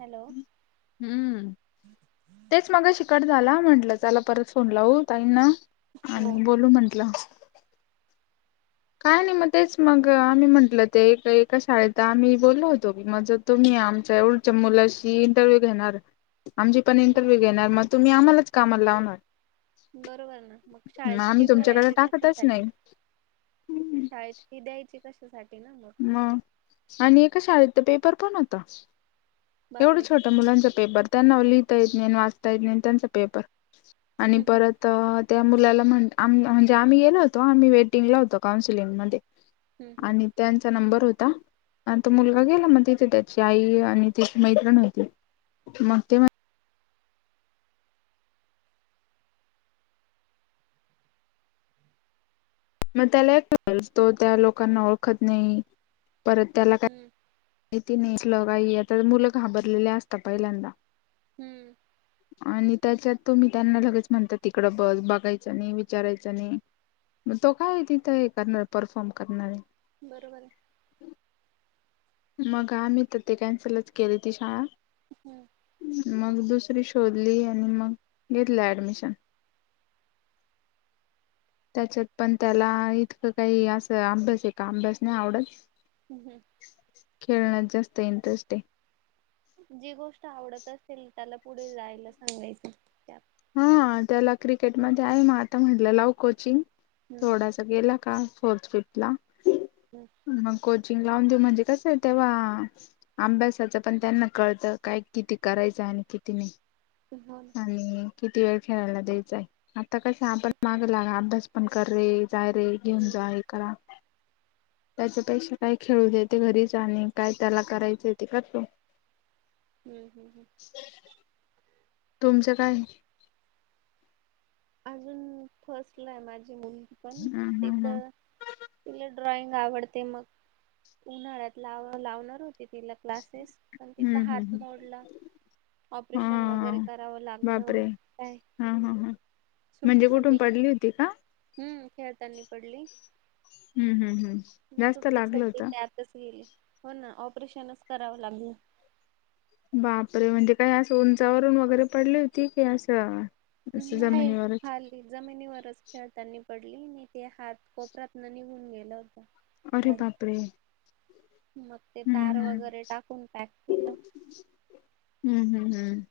Hello हम्म, तेच मगाशी कट झाला. म्हंटलं चला परत फोन लावू ताईंना हो. आणि बोलू म्हंटलं. काय नाही. मग तेच मग आम्ही म्हटलं ते एका शाळेत आम्ही बोललो होतो की मज तुम्ही आमच्या एवढच्या मुलाशी इंटरव्ह्यू घेणार. आमची पण इंटरव्ह्यू घेणार मग तुम्ही आम्हालाच कामाला लावणार. बरोबर ना. मग शाळेत आम्ही फी तुमच्याकडे भरायचे टाकतच कशासाठी? नाही शाळेत फी द्यायची कशासाठी? ना मग मग आणि एका शाळेत तर पेपर पण होता. एवढं बापरे छोटं मुलांचा पेपर त्यांना लिहिता येत नाही, वाचता येत नाही त्यांचा पेपर. आणि हम्म परत ते मुलाला म्हण आम आम्ही येणार होतो. आम्ही आम्ही वेटिंग ला होतो कैन्सिलिंग मध्ये. हम्म आणि त्यांचा नंबर होता आणि तो हम्म मुलगा गेला मग तिथे त्याची आई आणि त मैत्रिण होती मग ते मग त्याला एक क तो त्या लोकांना ओळखत नाही. परत त्याला काय हम्म तती नेट ल काही आता मुलं घाबरलेले असतात पहिल्यांदा. हम्म. आणि त्याच्यात तुम्ही त्यांना लगेच म्हणतात तिकडं बस बघायचं नाही, विचारायचं नाही. मग तो काय तिथं हे करणार परफॉर्म करणारे? बरोबर आहे. मग आम्ही तर ते कॅन्सलच केली ती शाळा, हम्म मग दुस शोधली आणि मग घेतला ऍडमिशन. त्याच्यात पण त्याला इतकं काही असं अभ्यास आहे का अभ्यास नाही आवडत. हम्म हम्म. खेळण्यात जास्त इंटरेस्ट आहे. जी गोष्ट आवडत असेल त्याला पुढे जायला सांगायच त्यात. हा त्याला क्रिकेटमध्ये आहे, मग आता म्हटलं लाव कोचिंग. हम्म थोडासा गेला का फोर्थ, फिफ्थ ला हम्म मग को लावून देऊ म्हणजे कस तेव्हा अभ्यासाच पण त्यांना कळतं काय किती करायचं? आणखी त नाही. हो ना. आणि किती वेळ खेळायला द्यायचां आहे, आता कसं आपण माग ला अभ्यास पण कर रे. जायरे, घेऊन हम्म जा हे करा. त्याच्यापेक्षा काय खेळू देते घरीच आणि काय त्याला करायचं येते का तो. हम्म हम्म हम्म. तुमचं काय? अजून फसलंय माझी मुम्मी पण ह ह तिथं तिला ड्रॉइंग आवडते मग उन्हाळ्यात लाव लावणार होती पण तिला क्लासेस पण तिचा हम्म हात हम्म मोडला. ऑपरेशन वगैरे हा करावं लागलं म बापरे काय? हा हा हा सुट्टी म्हणजे कुठून सगळी पडली होती का? हम्म खेळतानी पडली? हम्म हम्म हम्म. मग जास्त सुट्टी लागलं सगळी होतं. त्यातच गेली. हो ना. ऑपरेशनच करावं लागल. बापरे म्हणजे काय अस उंचावरून वगैरे पडली होती की असं असं नाही. जमिनीवरच खाली जमिनीवरच खेळतानी. पडली नाही ते हात कोपरातन निघून गेलं. अरे हाड बाप रे! मग ते तार वगैरे टाकून पॅक केलं. हम्म हम्म हम्म.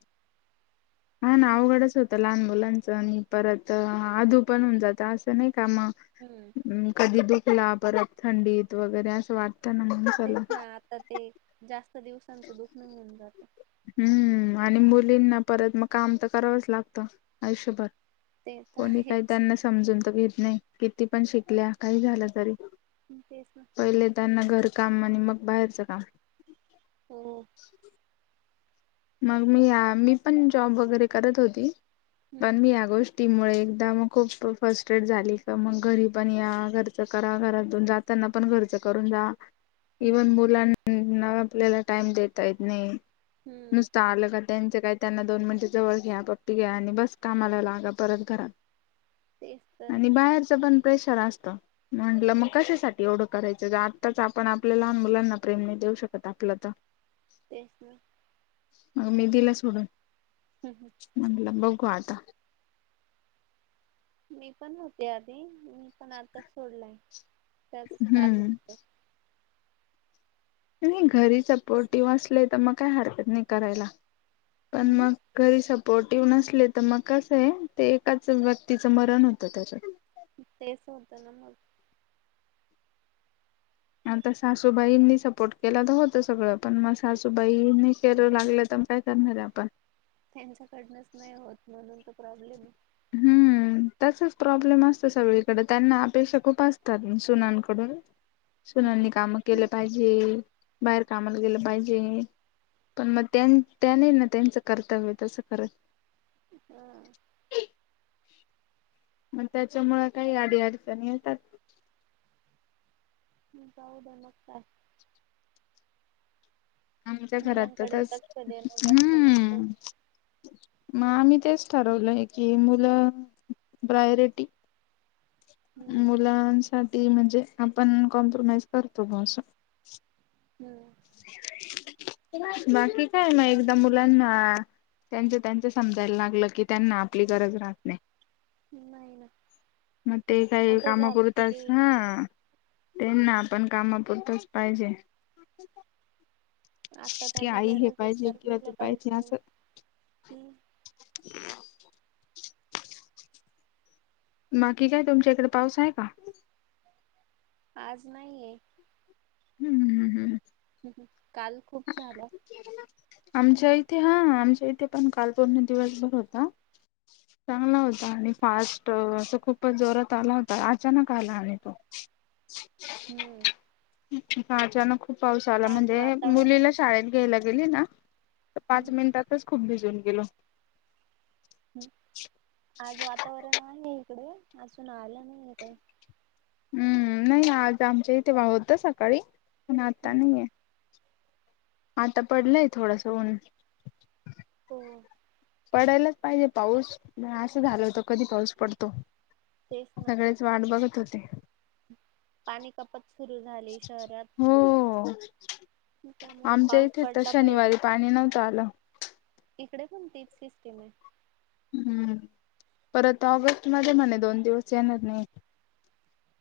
हा ना अवघडच होतं लहान मुलांच आणि परत आधू पण होऊन जात असं नाही का हम्म मग कधी दुखला परत थंडीत वगैरे असं वाट तेच ना आता ते जास्त दिवसांचं दुखण नाही घेऊन जात. हूम्म आणि मुलींना परत मग, काम तर करावंच लागतं आयुष्यभर ते तर कोणी काही आहेच त्यांना समजून तर घेत नाही. किती पण शिकल्या? काही झालं तरीही तेच ना पहिले त्यांना घर काम आणि मग बाहेरचं काम. हो. मग मी आ मी पण जॉब वगैरे करत होती, पण हम्म मी या गोष् ष्टी मुळे, एकदा मग खूप फस्ट्रेट झाली का मग? घरी पण या घरचं करा घरातून जाता ना पण खर्च करून जा, हम्म इव्हन मुलांना आपल्याला टाइम देता येत नाही. हम्म नुसतं आलं का त्यांचं काय त्यांना दोन मिनिटे जवळ घ्या, पप्पी घ्या, आणि बस कामाला लागा परत घरात. तेच तर आणि बाहेरचं पण प्रेशर असतं, म्हटलं मग कशासाठ ठी एवढं करायचं गं, आत्ताच आपण आपल्या लहान मुलांना प्रेम नाय देऊ शकत, आपलं तर तेच ना. मग मी दिलं सोडून, ना म्हटलं ब घु आता. मी पण होते आधी मी पण आता सोडलाय, त्याच हम्म कारण [unintelligible] नाही घरी सपोर्टिव्ह असले तर मग काही हरकत नाही करायला. पण हम्म मग घरी सप पोर्टिव्ह नसले तर मग कसंय, ते एकाच व्यक्तीच मरण होतं त्याच्यात. तेच होतं ना मग. आता सासूबाईंनी सपोर्ट केला तर होतं सगळं, पण मग सासूबाईनी केलं लागलं तर पण काय करणार आहे आपण? त्यांच्याकडनच नाही होत म्हणून तर प्रॉब्लेम हाय. हम्म हम्म, त्याचाच प्रॉब्लेम असते सगळीकडे, त्यांना अपेक्षा खूप असतात सुनांकडून. सुनांनी कामं केलं पाहिजे, बाहेर कामाला गेलं पाहिजे. पण मग त्यां त्यानी ना त्यांचं कर्तव्य तसं करत हा मग त्याच्यामुळं काही अडी अडचणी येतात. जाऊद्या मग काय. आमच्या घरात त मुलांकडे लक्ष तसं, देणं जास्त महत्वाच हम्म. मग आम्ही तेच ठरवलंय की मुलं. प्रायोरिटी. हम्म मुलांसाठी म्हणजे आपण कॉम्प्रोमाइज करतो. ग असं. हम्म बाकी काय मग एकदा मुलांना? त्यांच-त्यांच समजायला लागलं. की त्यांना आपली गरज राहत नाही. नाही ना. मग ते काही मोठे झाल कामापुरतचं.. किती ह त्यांना आपण कामापुरतच पाहिजे. आता की त्यांना आई हे गरज आहे. पाहिजे तर किंवा दिल ते पाहिजे. असं. हम्. बाकी काय तुमच्या इकडे पाऊस आहे का? आज नाहीये. हुं. हुं. हुं. ह. ह काल खूप झाला. आमच्या इथे हा. आमच्या इथे पण काल पूर्ण दिवसभर होता. चांगला होता. आणि फास्ट. असं खूपच जोरात आला होता अचानक आला आणि तो. [unintelligible] हुं. हा अचानक खूप पाऊस आला. म्हणजे वातावरण मुलीला शाळेत घ्यायला गेली ना. तर हम्म, पाच मिनिटातच खूप भिजून गेलो. हम आज वातावरण आहे इकडे. अजून आलं नाही आहे काय. हुं नाही आज आमच्या इथे बा होतं सकाळी. पण आता नाही आहे. आता पडलंय थोडस ऊन. हो पडायलाच पाहिजे पाऊस, नाय झालं होतं कधी पाऊस पडतो? तेच ना सगळेच वाट बघत होते. पाणी कपात सुरु झाली शहरात. हो त्यामुळे आमच्या पाऊस इथे तर पडला पाहिजे शनिवारी पाणी नव्हतं आलं. इकडे पण तीच सिस्टीम आहे. हम्म परत ऑगस्ट मध्ये म्हणे दोन दिवस येणार नाही.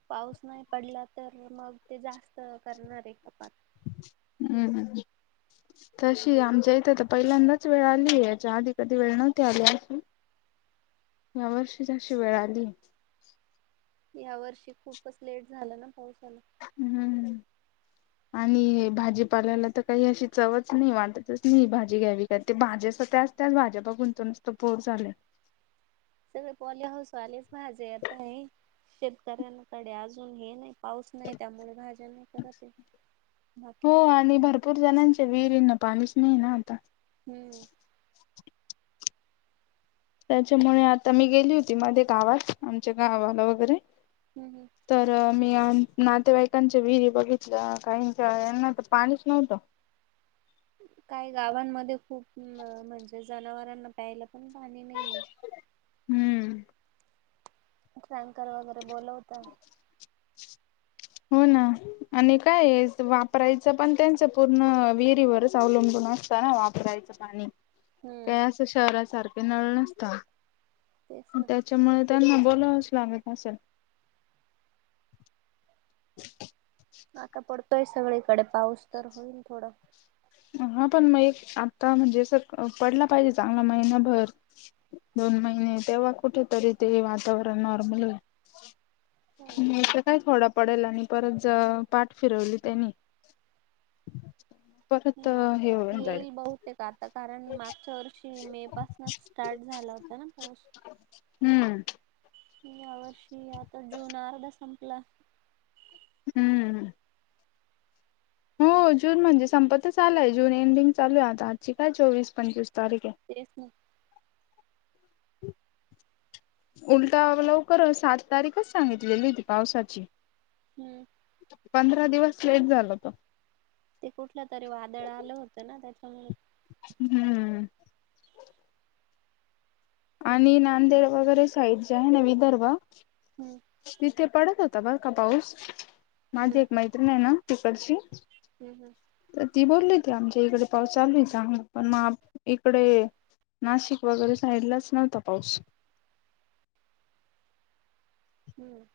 पाऊस नाही पडला तर मग ते जास्त करणार आहे कपात. हम हम हम तशी आमच्या इथं तर पहिल्यांदाच वेळ आलीय याच्या आधी कधी वेळ नव्हती आली अशी. यावर्षीच अशी वेळ आलीये. या वर्षी खूपच लेट झाला ना पावसाला हम्म [inaudible] आणि भाजीपाल्याला तर काही अशी चवच नाही वाटतच नाही भाजी घ्यावी का ते भाज्या तर त्या अश्या त्याच भाज्या बघून तर नुसतं बोर झालंय. सगळे पॉली हाऊस वालेच भाजी येतं आहे, शेतकऱ्यांकडे अजून हे नाही पाऊस नाही त्यामुळे भाज्या नाही करत आहे, हो बाकी आणि भरपूर जणांच्या विहिरींना पाणीच नाही ना आता. हम त्याच्यामुळे आता मी गेली होती मध्ये गावात, आमच्या गावाला वगैरे हम हम तर मी आन नातेवाईकांचे विहिरी बघितलं काहीच्या यांना तर पाणीच नव्हतं. [inaudible] काय गावांमध्ये खूप म म्हणजे जनावरांना प्यायला पण पाणी नाहीये. हम्म. टँकर वगैरे बोलवता. हो ना, आणि काय वापरायचं पण त्यांच पूर्ण विहिरीवरच अवलंबून नसतं ना वापरायचं पाणी हम्म काही असं शहरासारखे नळ नसतात, तेच ना त्याच्यामुळे त्यांना बोलावंच लागत असेल. आता पडतोय सगळीकडे पाऊस तर होईल थोडं हा पण मग एक आता म्हणजे स पडला पाहिजे चांगला महिनाभर दोन महिने तेव्हा कुठेतरी ते वातावरण नॉर्मल होई नाही तर काय थोडा पडेला आणि परत ज पाठ फिरवली त्यानी नाही येईल बहुतेक आता कारण मागच्या वर्षी मे पासनंच स्टार्ट झाला होता ना पाऊस हम्म या वर्षी आता जून अर्धा संपला. हम्म हो जून म्हणजे संपतच आलाय जून एंडिंग चालू आहे आता आजची काय चोवीस, पंचवीस तारीख आहे तेच ना [inaudible] उलटा लवकर सात तारीखच सांगितलेली होती पावसाची. हम्म पंधरा दिवस लेट झाला तो. ते कुठलं तरी वादळ आलं होतं ना त्या हम्म आणि नांदेड वगैरे साइड जे आहे ना विदर्भ, हम्म तिथे पडत होत त बर का पाऊस, माझी हम्म एक मैत्रिणी आहे ना तिकडची हम्म हम्म तर ती बोलली ते आमच्या इकडे पाऊस चालू आहे चांग हां पण मग इकडे नाशिक वगैरे साईडलाच नव्हता पाऊस हम्म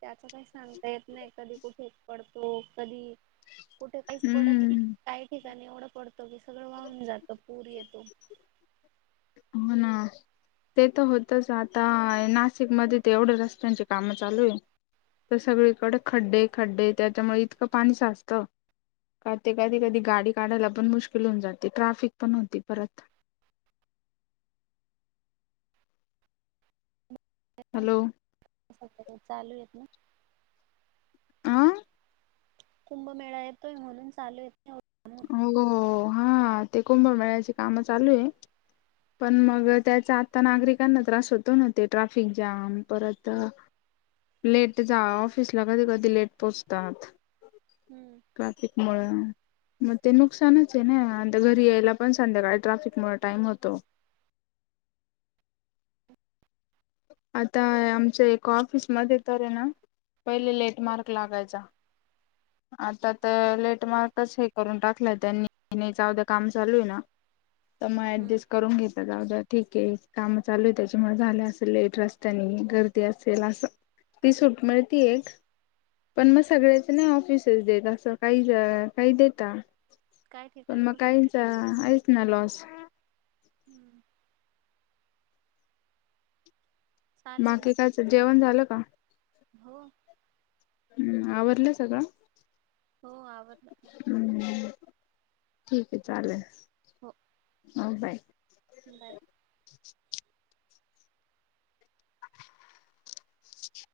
त्याच काही सांगता येत नाही कधी कुठे पडतो कधी कुठे काहीच पडत नाही हम्म काही एवढं पडतो की सगळं वाहून जात पूर येतो हो ना ते तर होतच आता नाशिक मध्ये ते एवढ्या रस्त्यांची कामं चालू आहे तर सगळीकडे खड्डे, खड्डे त्याच्यामुळे इतकं पाणी साचतं क ते कधी, कधी गाडी काढायला पण मुश्किल होऊन जाते ट्राफिक पण होती परत [inaudible] हॅलो चालू आहेत ना आह कुंभमेळा येतोय म्हणून चालू येत हो हा ते कुंभमेळ्याची काम चालू आहे पण मग त्याचा आता नागरिकांना त्रास होत न ते ट्राफिक जाम परत लेट जा ऑफिसला कधी कधी लेट पोहोचतात हम्म ट्राफिक मुळ मग ते नुकसानच आहे ना घरी यायला पण संध्याकाळी ट्राफिक मुळ टाइम होतो [inaudible] आता आमच एका ऑफिस मध्ये तर आहे ना पहिले लेंट मार्क लागायचा आता हम्म तर लेटमार्कच हे करून टाकलंय त्यांनी नाहीच अवदं काम चालू आहे ना तर मग हम्म. ऍडजस्ट करून घेत जाऊ जा ठीके काम चालू आहे त्याच्यामुळे झालं असं लेट रस्त्याने गर्दी असेल असं ती सुट मिळती हो, एक, पण मग सगळ्याच नाही ऑफिस च देत असं काही काही देता काय पण ठिकाणी मग खूप काहीचा स्ट्रिक्ट आहेच ना लॉस हम्म. चालेल बाकी कायच जेवण झालं का? हो. हम्म, आवरलं सगळं? हो, आवरलं. ठीक आहे, चालेल. हो. ह, बाय. बाय.